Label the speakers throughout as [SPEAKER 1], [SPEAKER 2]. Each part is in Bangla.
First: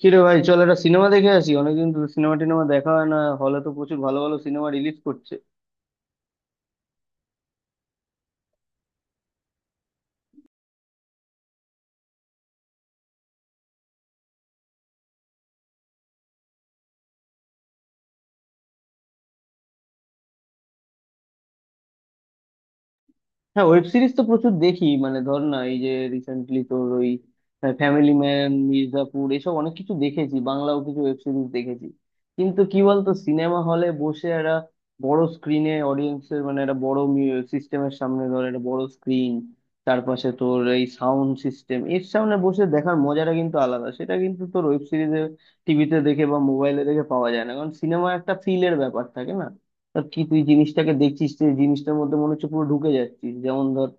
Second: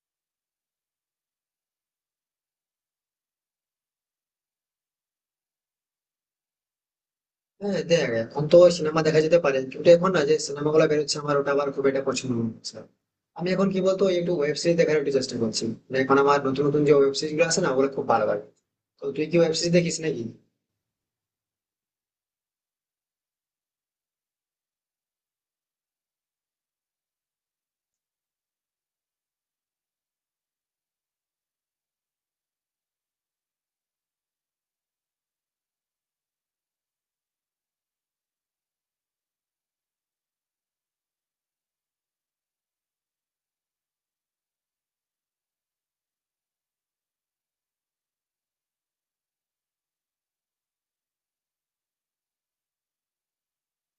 [SPEAKER 1] কিরে ভাই, চল একটা সিনেমা দেখে আসি। অনেকদিন তো সিনেমা টিনেমা দেখা হয় না, হলে তো প্রচুর ভালো ভালো সিনেমা রিলিজ করছে।
[SPEAKER 2] হ্যাঁ দেখ এখন তো সিনেমা দেখা যেতে পারে, কিন্তু এখন না যে সিনেমা গুলো বেরোচ্ছে আমার ওটা আবার খুব একটা পছন্দ হচ্ছে না। আমি এখন কি বলতো একটু ওয়েব সিরিজ দেখার একটু চেষ্টা করছি, মানে এখন আমার নতুন নতুন যে ওয়েব সিরিজ গুলো আছে না ওগুলো খুব ভালো লাগে। তো তুই কি ওয়েব সিরিজ দেখিস নাকি?
[SPEAKER 1] হ্যাঁ, ওয়েব সিরিজ তো প্রচুর দেখি, মানে ধর না এই যে রিসেন্টলি তোর ওই ফ্যামিলি ম্যান, মির্জাপুর, এসব অনেক কিছু দেখেছি, বাংলাও কিছু ওয়েব সিরিজ দেখেছি। কিন্তু কি বলতো, সিনেমা হলে বসে একটা বড় স্ক্রিনে অডিয়েন্সের মানে একটা বড় সিস্টেমের সামনে, ধর একটা বড় স্ক্রিন, তার পাশে তোর এই সাউন্ড সিস্টেম এর সামনে বসে দেখার মজাটা কিন্তু আলাদা। সেটা কিন্তু তোর ওয়েব সিরিজে, টিভিতে দেখে বা মোবাইলে দেখে পাওয়া যায় না। কারণ সিনেমা একটা ফিলের ব্যাপার থাকে না, তা কি তুই জিনিসটাকে দেখছিস, তুই জিনিসটার মধ্যে মনে হচ্ছে পুরো ঢুকে যাচ্ছিস। যেমন ধর,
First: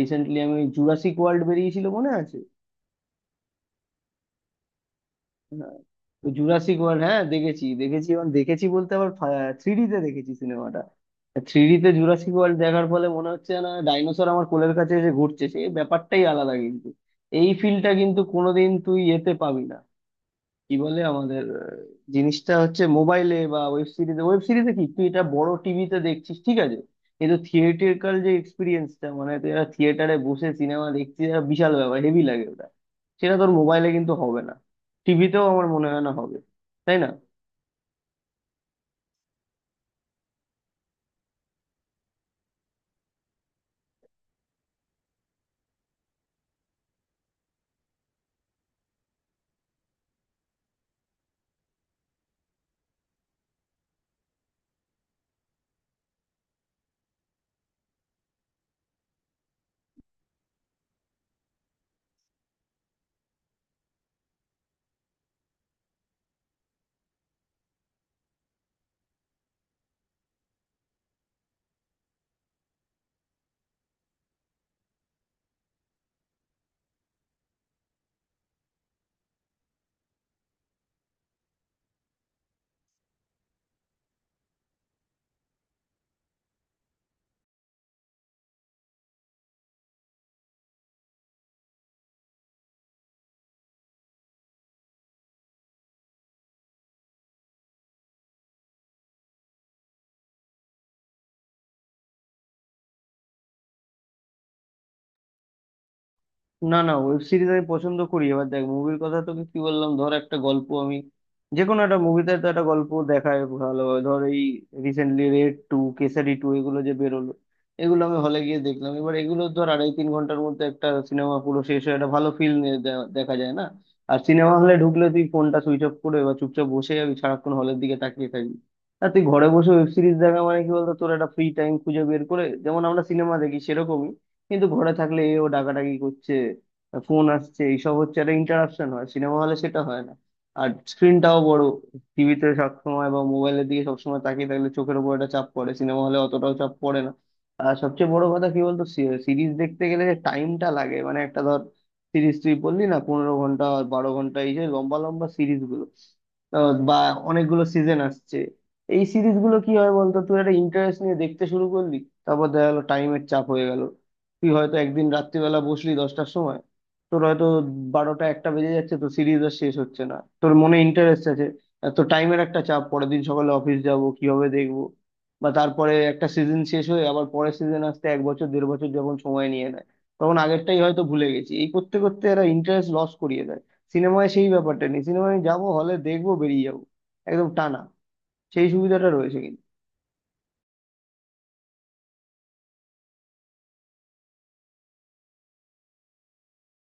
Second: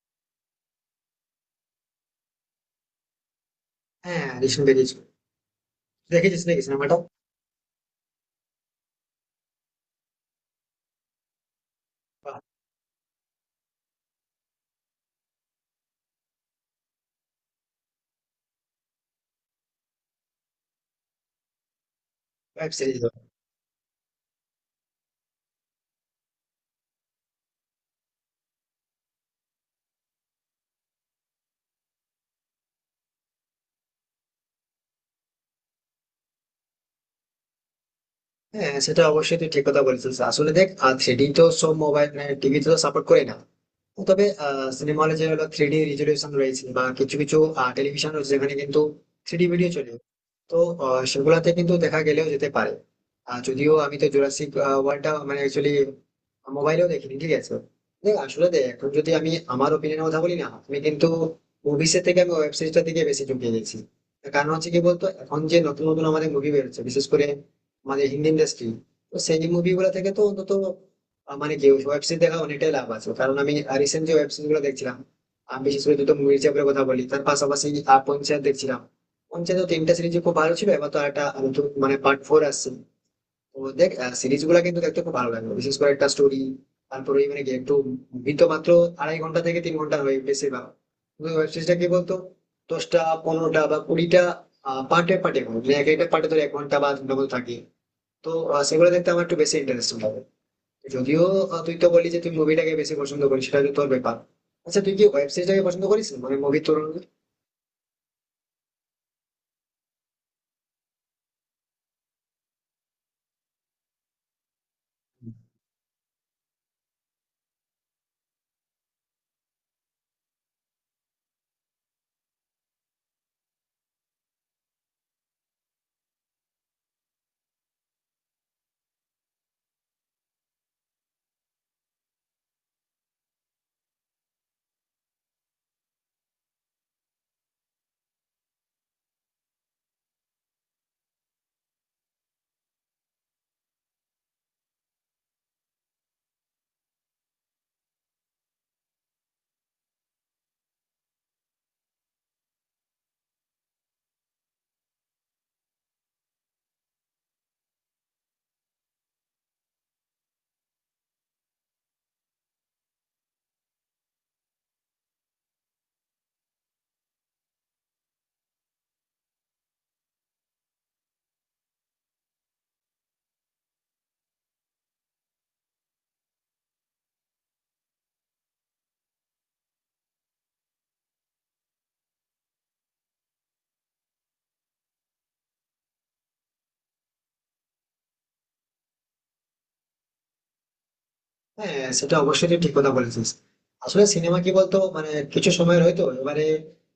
[SPEAKER 1] রিসেন্টলি আমি জুরাসিক ওয়ার্ল্ড বেরিয়েছিল মনে আছে?
[SPEAKER 2] হ্যাঁ রিসেন্ট বেরিয়েছে।
[SPEAKER 1] হ্যাঁ।
[SPEAKER 2] দেখেছিস নাকি
[SPEAKER 1] জুরাসিক
[SPEAKER 2] সিনেমাটা?
[SPEAKER 1] ওয়ার্ল্ড হ্যাঁ দেখেছি, দেখেছি এবং দেখেছি বলতে আবার থ্রি তে দেখেছি সিনেমাটা। থ্রি তে জুরাসিক ওয়ার্ল্ড দেখার ফলে মনে হচ্ছে না ডাইনোসর আমার কোলের কাছে এসে ঘুরছে, সেই ব্যাপারটাই আলাদা। কিন্তু এই ফিলটা কিন্তু কোনোদিন তুই এতে পাবি না, কি বলে আমাদের জিনিসটা
[SPEAKER 2] ওয়েব
[SPEAKER 1] হচ্ছে
[SPEAKER 2] সিরিজ।
[SPEAKER 1] মোবাইলে বা ওয়েব সিরিজে। ওয়েব সিরিজে কি তুই এটা বড় টিভিতে দেখছিস ঠিক আছে, কিন্তু থিয়েটারকাল যে এক্সপিরিয়েন্সটা, মানে তুই একটা থিয়েটারে বসে সিনেমা দেখছিস এটা বিশাল ব্যাপার, হেভি লাগে ওটা। সেটা তোর মোবাইলে কিন্তু হবে না, টিভিতেও আমার মনে হয় না হবে, তাই না?
[SPEAKER 2] হ্যাঁ সেটা অবশ্যই তুই ঠিক কথা বলেছিস। আসলে দেখ থ্রিডি তো সব মোবাইল টিভিতে তো সাপোর্ট করে না। তবে সিনেমা হলে যে হলো থ্রিডি রেজলিউশন রয়েছে, বা কিছু কিছু টেলিভিশন রয়েছে যেখানে কিন্তু থ্রিডি ভিডিও চলে। তো সেগুলাতে কিন্তু দেখা গেলেও যেতে পারে। আর যদিও আমি তো জুরাসিক ওয়ার্ল্ডটা মানে অ্যাকচুয়ালি মোবাইলেও দেখিনি, ঠিক আছে। দেখ আসলে দেখ এখন যদি আমি আমার ওপিনিয়নের কথা বলি না, আমি কিন্তু মুভিসের থেকে আমি ওয়েব সিরিজটার দিকে বেশি ঝুঁকিয়ে গেছি। তার কারণ হচ্ছে কি বলতো এখন যে নতুন নতুন আমাদের মুভি বেরোচ্ছে বিশেষ করে আমাদের হিন্দি ইন্ডাস্ট্রি, তো সেই মুভিগুলো থেকে তো অন্তত মানে কি ওয়েব সিরিজ দেখা অনেকটাই লাভ আছে। কারণ আমি রিসেন্ট যে ওয়েব সিরিজ গুলো দেখছিলাম আমি বিশেষ করে দুটো মুভির চাপের কথা বলি, তার পাশাপাশি পঞ্চায়েত দেখছিলাম। পঞ্চায়েত তিনটা সিরিজ খুব ভালো ছিল, এবার তো একটা নতুন মানে পার্ট 4 আসছে। তো দেখ সিরিজ গুলা কিন্তু দেখতে খুব ভালো লাগলো, বিশেষ করে একটা স্টোরি, তারপরে ওই মানে কি একটু মুভি তো মাত্র আড়াই ঘন্টা থেকে 3 ঘন্টা হয় বেশিরভাগ, কিন্তু ওয়েব সিরিজটা কি বলতো 10টা, 15টা বা 20টা পার্টে পার্টে এক একটা পার্টে ধর 1 ঘন্টা বা 2 ঘন্টা মতো থাকে। তো সেগুলো দেখতে আমার একটু বেশি ইন্টারেস্টিং লাগে। যদিও তুই তো বলি যে তুই মুভিটাকে বেশি পছন্দ করিস, সেটা তো তোর ব্যাপার। আচ্ছা তুই কি ওয়েব সিরিজটাকে পছন্দ করিস মানে মুভি
[SPEAKER 1] না, না,
[SPEAKER 2] তুলনায়?
[SPEAKER 1] ওয়েব সিরিজ আমি পছন্দ করি। এবার দেখ, মুভির কথা তোকে কি বললাম, ধর একটা গল্প আমি যে কোনো একটা মুভিতে তো একটা গল্প দেখায় ভালোভাবে। ধর এই recently raid two, Kesari two, এগুলো যে বেরোলো, এগুলো আমি হলে গিয়ে দেখলাম। এবার এগুলো ধর আড়াই তিন ঘন্টার মধ্যে একটা সিনেমা পুরো শেষ হয়ে একটা ভালো ফিল্ম দেখা যায় না? আর সিনেমা হলে ঢুকলে তুই ফোনটা সুইচ অফ করে এবার চুপচাপ বসে যাবি, সারাক্ষণ হলের দিকে তাকিয়ে থাকবি। আর তুই ঘরে বসে ওয়েব সিরিজ দেখা মানে কি বলতো, তোর একটা ফ্রি টাইম খুঁজে বের করে যেমন আমরা সিনেমা দেখি সেরকমই। কিন্তু ঘরে থাকলে এ ও ডাকাডাকি করছে, ফোন আসছে, এইসব হচ্ছে, একটা ইন্টারাকশন হয়, সিনেমা হলে সেটা হয় না। আর স্ক্রিনটাও বড়, টিভিতে সবসময় বা মোবাইলের দিকে সবসময় তাকিয়ে থাকলে চোখের উপর একটা চাপ পড়ে, সিনেমা হলে অতটাও চাপ পড়ে না। আর সবচেয়ে বড় কথা কি বলতো, সিরিজ দেখতে গেলে যে টাইমটা লাগে, মানে একটা ধর সিরিজ, তুই বললি না 15 ঘন্টা আর 12 ঘন্টা, এই যে লম্বা লম্বা সিরিজগুলো, আহ বা অনেকগুলো সিজন আসছে, এই সিরিজগুলো কি হয় বলতো, তুই একটা ইন্টারেস্ট নিয়ে দেখতে শুরু করলি, তারপর দেখা গেলো টাইমের চাপ হয়ে গেল। তুই হয়তো একদিন রাত্রিবেলা বসলি 10টার সময়, তোর হয়তো 12টা 1টা বেজে যাচ্ছে, তো সিরিজ আর শেষ হচ্ছে না, তোর মনে ইন্টারেস্ট আছে, তো টাইমের একটা চাপ, পরের দিন সকালে অফিস যাব, কিভাবে দেখবো? বা তারপরে একটা সিজন শেষ হয়ে আবার পরের সিজন আসতে এক বছর, দেড় বছর যখন সময় নিয়ে নেয়, তখন আগেরটাই হয়তো ভুলে গেছি, এই করতে করতে এরা ইন্টারেস্ট লস করিয়ে দেয়। সিনেমায় সেই ব্যাপারটা নেই, সিনেমায় আমি যাবো, হলে দেখবো, বেরিয়ে যাবো, একদম টানা, সেই সুবিধাটা রয়েছে কিন্তু।
[SPEAKER 2] হ্যাঁ সেটা অবশ্যই তুই ঠিক কথা বলেছিস। আসলে সিনেমা কি বলতো মানে কিছু সময়ের হয়তো এবারে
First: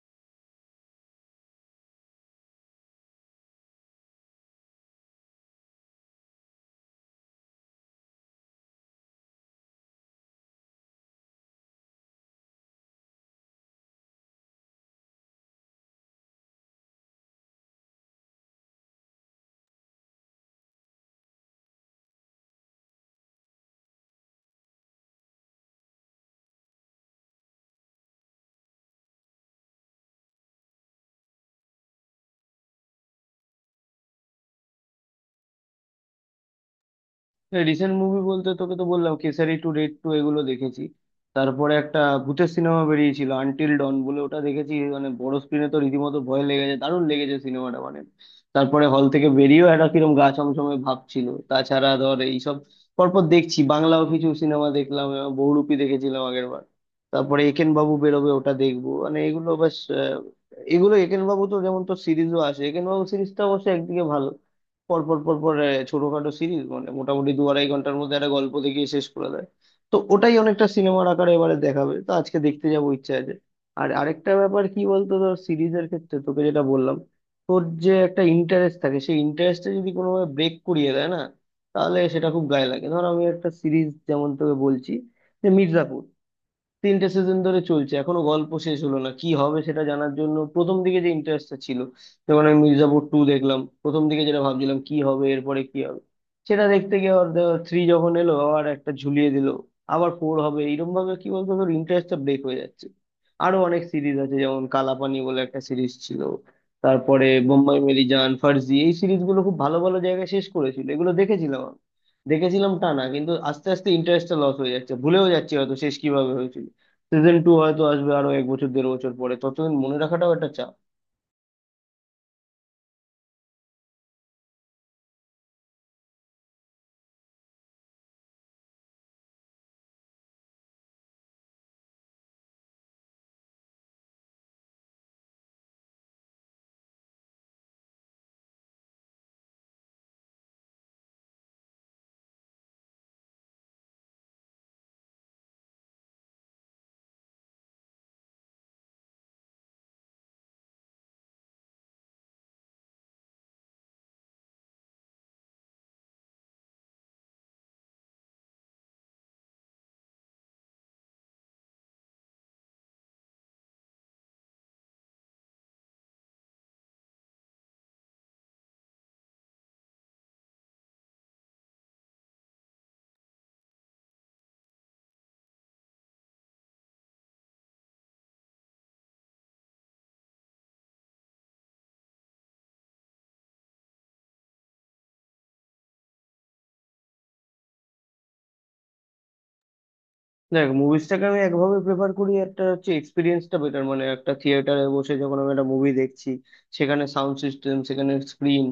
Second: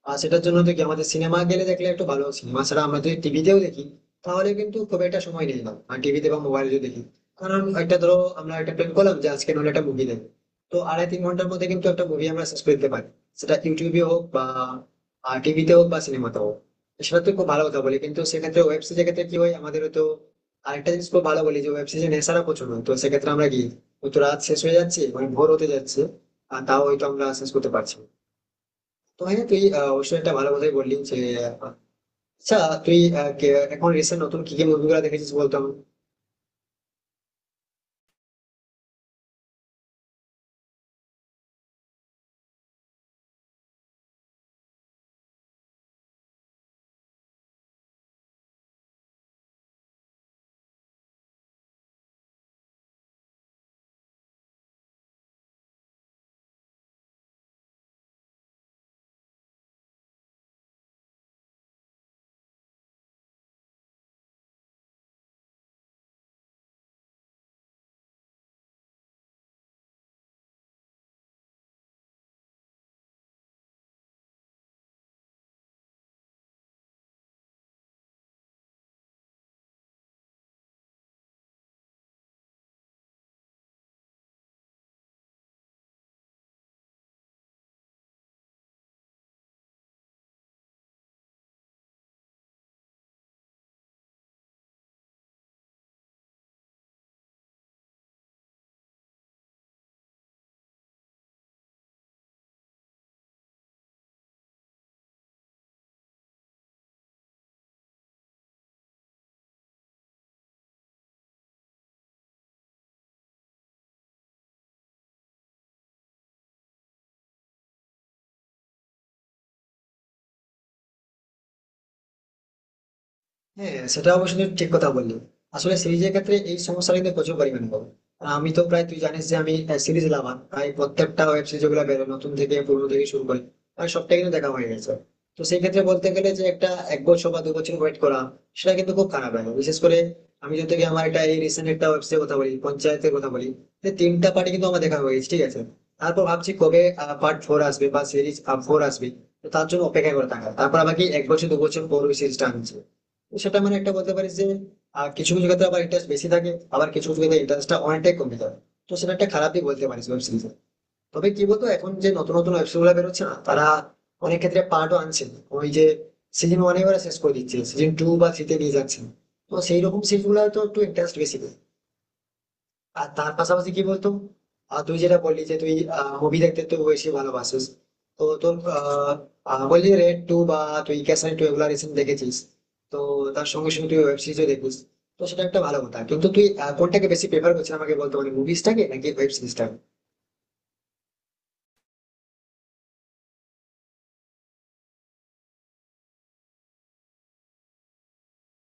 [SPEAKER 2] সেটার জন্য তো কি আমাদের সিনেমা গেলে দেখলে একটু ভালো সিনেমা ছাড়া আমরা যদি টিভিতেও দেখি তাহলে কিন্তু খুব একটা সময় নেই না টিভিতে বা মোবাইলে যদি দেখি। কারণ একটা ধরো আমরা একটা প্ল্যান করলাম যে আজকে নলে একটা মুভি দেখবো, তো আড়াই 3 ঘন্টার মধ্যে কিন্তু একটা মুভি আমরা শেষ করে দিতে পারি, সেটা ইউটিউবে হোক বা টিভিতে হোক বা সিনেমাতে হোক। সেটা তো খুব ভালো কথা বলি কিন্তু সেক্ষেত্রে ওয়েব সিরিজের ক্ষেত্রে কি হয় আমাদের তো আরেকটা জিনিস খুব ভালো বলি যে ওয়েব সিরিজে নেশারা প্রচুর হয়। তো সেক্ষেত্রে আমরা কি হয়তো রাত শেষ হয়ে যাচ্ছে মানে ভোর হতে যাচ্ছে আর তাও হয়তো আমরা শেষ করতে পারছি না। তো হ্যাঁ তুই অবশ্যই একটা ভালো কথাই বললি যে আহ, আচ্ছা তুই এখন রিসেন্ট নতুন কি কি মুভিগুলো দেখেছিস বলতো আমাকে?
[SPEAKER 1] রিসেন্ট মুভি বলতে তোকে তো বললাম কেসারি টু, রেড টু, এগুলো দেখেছি। তারপরে একটা ভূতের সিনেমা বেরিয়েছিল আনটিল ডন বলে, ওটা দেখেছি। মানে বড় স্ক্রিনে তো রীতিমতো ভয় লেগেছে, দারুণ লেগেছে সিনেমাটা, মানে তারপরে হল থেকে বেরিয়েও একটা কিরম গা ছমছমে ভাব ছিল। তাছাড়া ধর এইসব পরপর দেখছি, বাংলাও কিছু সিনেমা দেখলাম, বহুরূপী দেখেছিলাম আগের বার। তারপরে একেন বাবু বেরোবে, ওটা দেখবো, মানে এগুলো বেশ, এগুলো একেন বাবু তো যেমন তোর সিরিজও আসে, একেন বাবু সিরিজটা অবশ্য একদিকে ভালো, পর পর পর পর ছোটখাটো সিরিজ মানে মোটামুটি দু আড়াই ঘন্টার মধ্যে একটা গল্প দেখিয়ে শেষ করে দেয়। তো ওটাই অনেকটা সিনেমার আকারে এবারে দেখাবে, তো আজকে দেখতে যাবো, ইচ্ছা আছে। আর আরেকটা ব্যাপার কি বলতো, ধর সিরিজের ক্ষেত্রে তোকে যেটা বললাম, তোর যে একটা ইন্টারেস্ট থাকে, সেই ইন্টারেস্টটা যদি কোনোভাবে ব্রেক করিয়ে দেয় না, তাহলে সেটা খুব গায়ে লাগে। ধর আমি একটা সিরিজ যেমন তোকে বলছি যে মির্জাপুর, 3টে সিজন ধরে চলছে, এখনো গল্প শেষ হলো না, কি হবে সেটা জানার জন্য প্রথম দিকে যে ইন্টারেস্টটা ছিল, যেমন আমি মির্জাপুর টু দেখলাম, প্রথম দিকে যেটা ভাবছিলাম কি হবে, এরপরে কি হবে, সেটা দেখতে গিয়ে আবার থ্রি যখন এলো আবার একটা ঝুলিয়ে দিল, আবার ফোর হবে, এইরকম ভাবে কি বলতো তোর ইন্টারেস্টটা ব্রেক হয়ে যাচ্ছে। আরো অনেক সিরিজ আছে, যেমন কালাপানি বলে একটা সিরিজ ছিল, তারপরে বোম্বাই মেরি জান, ফার্জি, এই সিরিজগুলো খুব ভালো ভালো জায়গায় শেষ করেছিল, এগুলো দেখেছিলাম আমি, দেখেছিলাম টানা। কিন্তু আস্তে আস্তে ইন্টারেস্টটা লস হয়ে যাচ্ছে, ভুলেও যাচ্ছি হয়তো শেষ কিভাবে হয়েছিল। সিজন টু হয়তো আসবে আরো এক বছর দেড় বছর পরে, ততদিন মনে রাখাটাও একটা চাপ।
[SPEAKER 2] হ্যাঁ সেটা অবশ্যই তুমি ঠিক কথা বললি। আসলে সিরিজের ক্ষেত্রে এই সমস্যাটা কিন্তু প্রচুর পরিমাণে হবে। আর আমি তো প্রায় তুই জানিস যে আমি সিরিজ লাভার, প্রায় প্রত্যেকটা ওয়েব সিরিজ গুলো বেরো নতুন থেকে পুরনো থেকে শুরু করে প্রায় সবটাই কিন্তু দেখা হয়ে গেছে। তো সেই ক্ষেত্রে বলতে গেলে যে একটা 1 বছর বা 2 বছর ওয়েট করা সেটা কিন্তু খুব খারাপ লাগে। বিশেষ করে আমি যদি তোকে আমার একটা এই রিসেন্ট একটা ওয়েবসাইট কথা বলি পঞ্চায়েতের কথা বলি, যে 3টা পার্টি কিন্তু আমার দেখা হয়ে গেছে ঠিক আছে। তারপর ভাবছি কবে পার্ট 4 আসবে বা সিরিজ 4 আসবে, তো তার জন্য অপেক্ষা করে থাকা, তারপর আবার কি 1 বছর 2 বছর পর ওই সিরিজটা আনছে, সেটা মানে একটা বলতে পারিস যে কিছু কিছু ক্ষেত্রে আবার ইন্টারেস্ট বেশি থাকে আবার কিছু কিছু ক্ষেত্রে ইন্টারেস্টটা অনেকটাই কমে থাকে। তো সেটা একটা খারাপই বলতে পারিস ওয়েব সিরিজে। তবে কি বলতো এখন যে নতুন নতুন ওয়েব সিরিজ গুলো বেরোচ্ছে না তারা অনেক ক্ষেত্রে পার্টও আনছে না। ওই যে সিজন ওয়ানে ওরা শেষ করে দিচ্ছে, সিজন টু বা থ্রিতে নিয়ে যাচ্ছে না। তো সেই রকম সিরিজ গুলো হয়তো একটু ইন্টারেস্ট বেশি থাকে। আর তার পাশাপাশি কি বলতো তুই যেটা বললি যে তুই মুভি দেখতে তুই বেশি ভালোবাসিস। তো তোর আহ, আহ, বললি রেড টু বা তুই ক্যাসান টু এগুলা রিসেন্ট দেখেছিস। তো তার সঙ্গে সঙ্গে তুই ওয়েব সিরিজও দেখিস, তো সেটা একটা ভালো কথা। কিন্তু তুই কোনটাকে বেশি প্রেফার করছিস আমাকে বলতে পারি, মুভিসটাকে নাকি ওয়েব সিরিজটাকে?
[SPEAKER 1] দেখ, মুভিসটাকে আমি একভাবে প্রেফার করি, একটা হচ্ছে এক্সপিরিয়েন্সটা বেটার, মানে একটা থিয়েটারে বসে যখন আমি একটা মুভি দেখছি, সেখানে সাউন্ড সিস্টেম, সেখানে স্ক্রিন,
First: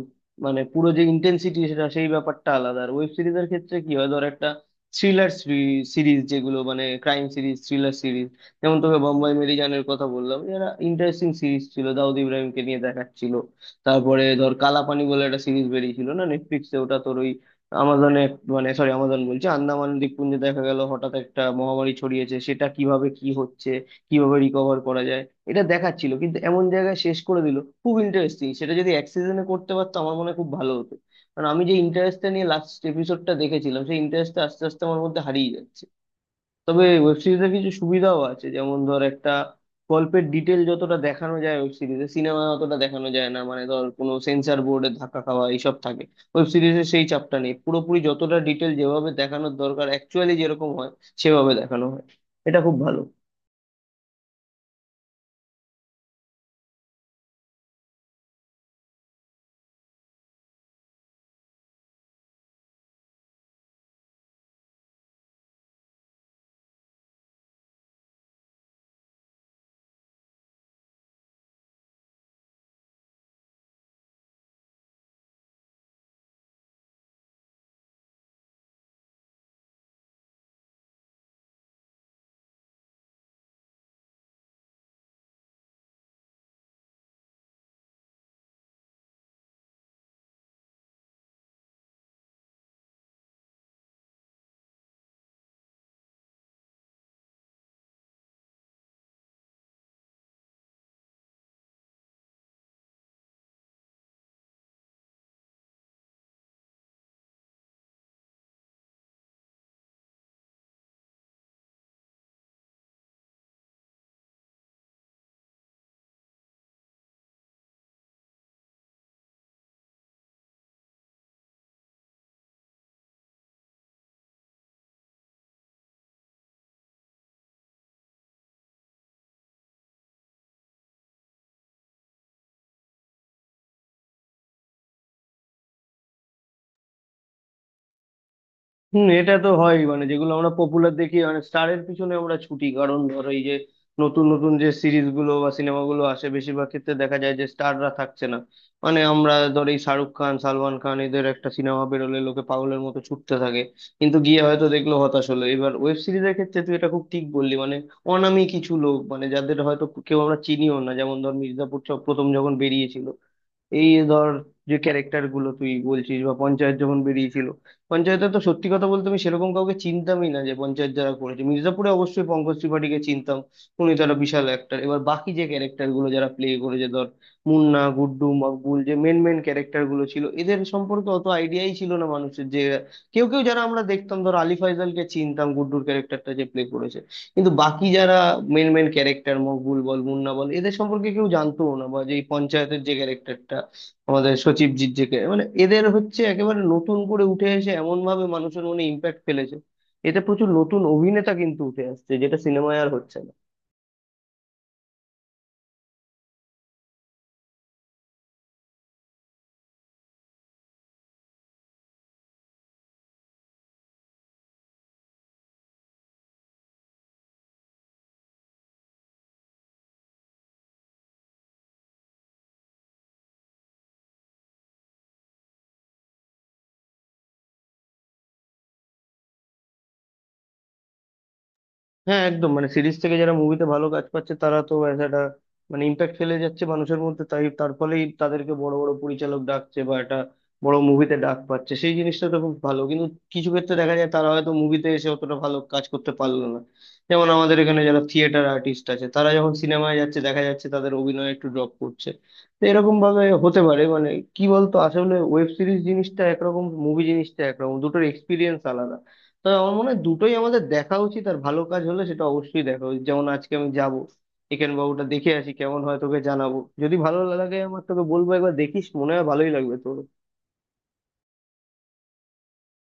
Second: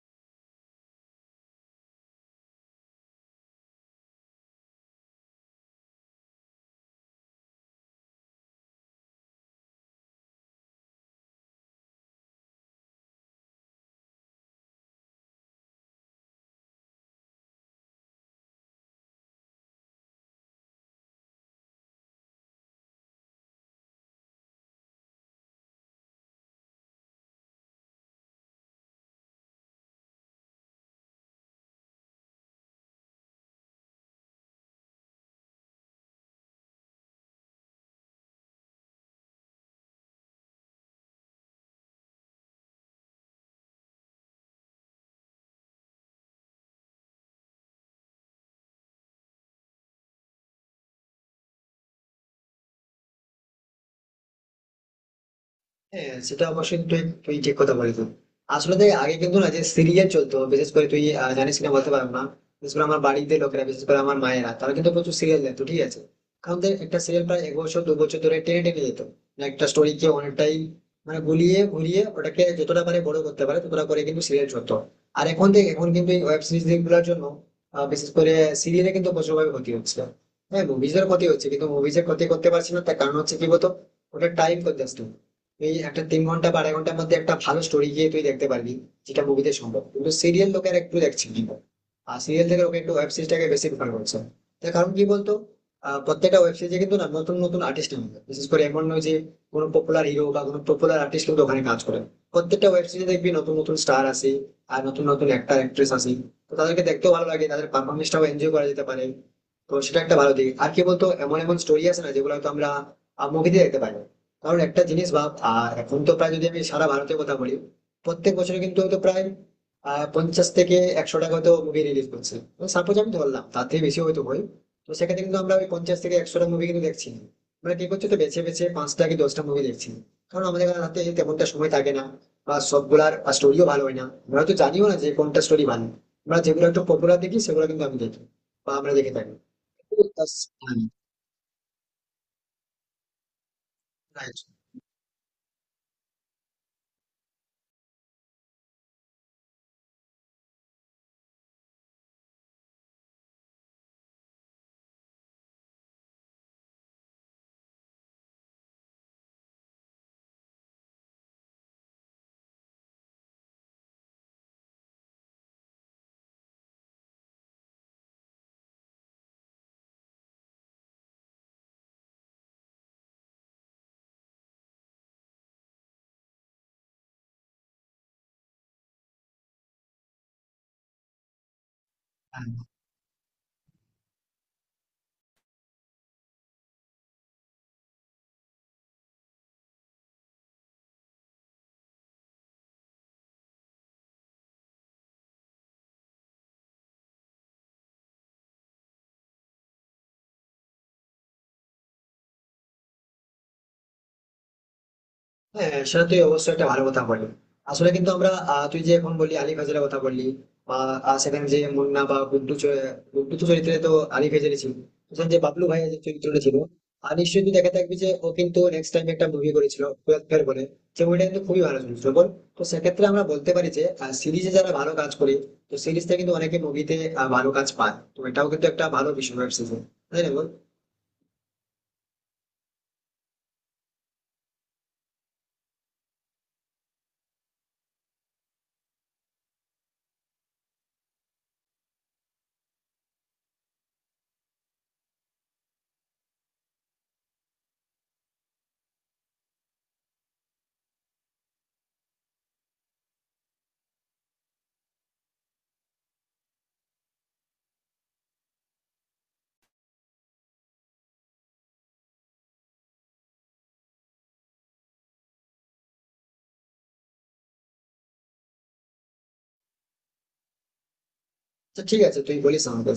[SPEAKER 1] মানে পুরো যে ইন্টেন্সিটি সেটা, সেই ব্যাপারটা আলাদা। আর ওয়েব সিরিজের ক্ষেত্রে কি হয়, ধর একটা থ্রিলার সিরিজ, যেগুলো মানে ক্রাইম সিরিজ, থ্রিলার সিরিজ, যেমন তোকে বম্বাই মেরিজানের কথা বললাম, এরা ইন্টারেস্টিং সিরিজ ছিল, দাউদ ইব্রাহিমকে নিয়ে দেখাচ্ছিল। তারপরে ধর কালাপানি বলে একটা সিরিজ বেরিয়েছিল না নেটফ্লিক্সে, ওটা তোর ওই আমাজনে, মানে সরি আমাজন বলছি, আন্দামান দ্বীপপুঞ্জে দেখা গেল হঠাৎ একটা মহামারী ছড়িয়েছে, সেটা কিভাবে কি হচ্ছে, কিভাবে রিকভার করা যায়, এটা দেখাচ্ছিল। কিন্তু এমন জায়গায় শেষ করে দিল, খুব ইন্টারেস্টিং, সেটা যদি এক সিজনে করতে পারতো আমার মনে হয় খুব ভালো হতো। কারণ আমি যে ইন্টারেস্টটা নিয়ে লাস্ট এপিসোডটা দেখেছিলাম, সেই ইন্টারেস্টটা আস্তে আস্তে আমার মধ্যে হারিয়ে যাচ্ছে। তবে ওয়েব সিরিজের কিছু সুবিধাও আছে, যেমন ধর একটা গল্পের ডিটেল যতটা দেখানো যায় ওয়েব সিরিজে, সিনেমা অতটা দেখানো যায় না। মানে ধর কোনো সেন্সর বোর্ডের ধাক্কা খাওয়া এইসব থাকে, ওয়েব সিরিজে সেই চাপটা নেই। পুরোপুরি যতটা ডিটেল যেভাবে দেখানোর দরকার অ্যাকচুয়ালি যেরকম হয় সেভাবে দেখানো হয়, এটা খুব ভালো।
[SPEAKER 2] হ্যাঁ সেটা অবশ্যই তুই তুই ঠিক কথা বলেছিস। আসলে দেখ আগে কিন্তু না যে সিরিয়াল চলতো, বিশেষ করে তুই জানিস কিনা বলতে পারবো না, বিশেষ করে আমার বাড়িতে লোকেরা, বিশেষ করে আমার মায়েরা তারা কিন্তু প্রচুর সিরিয়াল দেখতো ঠিক আছে। কারণ দেখ একটা সিরিয়াল প্রায় 1 বছর 2 বছর ধরে টেনে টেনে যেত, মানে একটা স্টোরিকে অনেকটাই মানে গুলিয়ে ঘুরিয়ে ওটাকে যতটা পারে বড় করতে পারে ততটা করে কিন্তু সিরিয়াল চলতো। আর এখন দেখ এখন কিন্তু এই ওয়েব সিরিজ গুলোর জন্য বিশেষ করে সিরিয়ালে কিন্তু প্রচুরভাবে ক্ষতি হচ্ছে। হ্যাঁ মুভিজের ক্ষতি হচ্ছে কিন্তু মুভিজের ক্ষতি করতে পারছি না, তার কারণ হচ্ছে কি বলতো ওটা টাইম কনজাস্টিং। এই একটা 3 ঘন্টা বা আড়াই ঘন্টার মধ্যে একটা ভালো স্টোরি গিয়ে তুই দেখতে পারবি, যেটা মুভিতে সম্ভব কিন্তু সিরিয়াল লোকের একটু দেখছে না। আর সিরিয়াল থেকে লোকে একটু ওয়েব সিরিজটাকে বেশি প্রেফার করছে। তার কারণ কি বলতো প্রত্যেকটা ওয়েব সিরিজে কিন্তু না নতুন নতুন আর্টিস্ট নামে, বিশেষ করে এমন নয় যে কোনো পপুলার হিরো বা কোনো পপুলার আর্টিস্ট কিন্তু ওখানে কাজ করে। প্রত্যেকটা ওয়েব সিরিজে দেখবি নতুন নতুন স্টার আসে, আর নতুন নতুন অ্যাক্টর অ্যাক্ট্রেস আসে। তো তাদেরকে দেখতেও ভালো লাগে, তাদের পারফরমেন্সটাও এনজয় করা যেতে পারে। তো সেটা একটা ভালো দিক। আর কি বলতো এমন এমন স্টোরি আছে না যেগুলো হয়তো আমরা মুভিতে দেখতে পারি না। কারণ একটা জিনিস ভাব এখন তো প্রায় যদি আমি সারা ভারতের কথা বলি প্রত্যেক বছরে কিন্তু হয়তো প্রায় 50 থেকে 100 টাকা হয়তো মুভি রিলিজ করছে, তো সাপোজ আমি ধরলাম তার থেকে বেশি হয়তো হয়। তো সেক্ষেত্রে কিন্তু আমরা ওই 50 থেকে 100টা মুভি কিন্তু দেখছি না। আমরা কি করছি তো বেছে বেছে 5টা কি 10টা মুভি দেখছি, কারণ আমাদের হাতে তেমনটা সময় থাকে না, বা সবগুলার স্টোরিও ভালো হয় না। আমরা তো জানিও না যে কোনটা স্টোরি ভালো, আমরা যেগুলো একটু পপুলার দেখি সেগুলো কিন্তু আমি দেখি বা আমরা
[SPEAKER 1] হুম,
[SPEAKER 2] দেখে
[SPEAKER 1] এটা
[SPEAKER 2] থাকি।
[SPEAKER 1] তো হয়,
[SPEAKER 2] তো
[SPEAKER 1] মানে যেগুলো আমরা
[SPEAKER 2] হ্যাঁ,
[SPEAKER 1] পপুলার দেখি, মানে স্টারের পিছনে আমরা ছুটি। কারণ ধরো এই যে নতুন
[SPEAKER 2] right,
[SPEAKER 1] নতুন যে সিরিজ গুলো বা সিনেমাগুলো আসে বেশিরভাগ ক্ষেত্রে দেখা যায় যে স্টাররা থাকছে না। মানে আমরা ধর এই শাহরুখ খান, সালমান খান, এদের একটা সিনেমা বেরোলে লোকে পাগলের মতো ছুটতে থাকে, কিন্তু গিয়ে হয়তো দেখলো হতাশ হলো। এবার ওয়েব সিরিজের ক্ষেত্রে তুই এটা খুব ঠিক বললি, মানে অনামী কিছু লোক মানে যাদের হয়তো কেউ আমরা চিনিও না, যেমন ধর মির্জাপুর প্রথম যখন বেরিয়েছিল, এই ধর যে ক্যারেক্টার গুলো তুই বলছিস, বা পঞ্চায়েত যখন বেরিয়েছিল, পঞ্চায়েতে তো সত্যি কথা বলতে আমি সেরকম কাউকে চিনতামই না যে পঞ্চায়েত যারা করেছে। মির্জাপুরে অবশ্যই পঙ্কজ ত্রিপাঠীকে চিনতাম, উনি তো একটা বিশাল অ্যাক্টার। এবার বাকি যে ক্যারেক্টার গুলো যারা প্লে করেছে, ধর মুন্না, গুড্ডু, মকবুল, যে মেন মেন ক্যারেক্টার গুলো ছিল, এদের সম্পর্কে অত আইডিয়াই ছিল না মানুষের।
[SPEAKER 2] হ্যাঁ।
[SPEAKER 1] যে কেউ কেউ যারা আমরা দেখতাম, ধর আলি ফাইজালকে চিনতাম, গুড্ডুর ক্যারেক্টারটা যে প্লে করেছে। কিন্তু বাকি যারা মেন মেন ক্যারেক্টার, মকবুল বল, মুন্না বল, এদের সম্পর্কে কেউ জানতো না। বা যে এই পঞ্চায়েতের যে ক্যারেক্টারটা, আমাদের সচিবজির যে মানে এদের হচ্ছে একেবারে নতুন করে উঠে এসে এমন ভাবে মানুষের মনে ইম্প্যাক্ট ফেলেছে, এতে প্রচুর নতুন অভিনেতা কিন্তু উঠে আসছে, যেটা সিনেমায় আর হচ্ছে না।
[SPEAKER 2] হ্যাঁ সেটা তুই অবশ্যই একটা ভালো কথা বললি। আসলে কিন্তু আমরা তুই যে এখন বললি আলী ফজলের কথা বললি, বা সেখানে যে মুন্না বা গুড্ডু গুড্ডু তো চরিত্রে তো আলী ফজলে ছিল, সেখানে যে বাবলু ভাইয়ের যে চরিত্রটা ছিল আর নিশ্চয়ই তুই দেখে থাকবি যে ও কিন্তু নেক্সট টাইম একটা মুভি করেছিল 12 ফেল বলে, যে মুভিটা কিন্তু খুবই ভালো চলছিল বল। তো সেক্ষেত্রে আমরা বলতে পারি যে সিরিজে যারা ভালো কাজ করে তো সিরিজটা কিন্তু অনেকে মুভিতে ভালো কাজ পায়, তো এটাও কিন্তু একটা ভালো বিষয় ওয়েব সিরিজ, তাই না বল।
[SPEAKER 1] হ্যাঁ একদম, মানে সিরিজ থেকে যারা মুভিতে ভালো কাজ পাচ্ছে তারা তো as একটা মানে ইম্প্যাক্ট ফেলে যাচ্ছে মানুষের মধ্যে, তাই তার ফলেই তাদেরকে বড় বড় পরিচালক ডাকছে বা একটা বড় মুভিতে ডাক পাচ্ছে, সেই জিনিসটা তো খুব ভালো। কিন্তু কিছু ক্ষেত্রে দেখা যায় তারা হয়তো মুভিতে এসে অতটা ভালো কাজ করতে পারলো না, যেমন আমাদের এখানে যারা থিয়েটার আর্টিস্ট আছে তারা যখন সিনেমায় যাচ্ছে দেখা যাচ্ছে তাদের অভিনয় একটু ড্রপ করছে। তো এরকম ভাবে হতে পারে, মানে কি বলতো আসলে ওয়েব সিরিজ জিনিসটা একরকম, মুভি জিনিসটা একরকম, দুটোর এক্সপিরিয়েন্স আলাদা। তবে আমার মনে হয় দুটোই আমাদের দেখা উচিত, আর ভালো কাজ হলে সেটা অবশ্যই দেখা উচিত। যেমন আজকে আমি যাব, একেন বাবুটা দেখে আসি, কেমন হয় তোকে জানাবো। যদি ভালো লাগে আমার তোকে বলবো, একবার দেখিস, মনে হয় ভালোই লাগবে তোর।
[SPEAKER 2] আচ্ছা ঠিক আছে তুই বলিস আমাকে।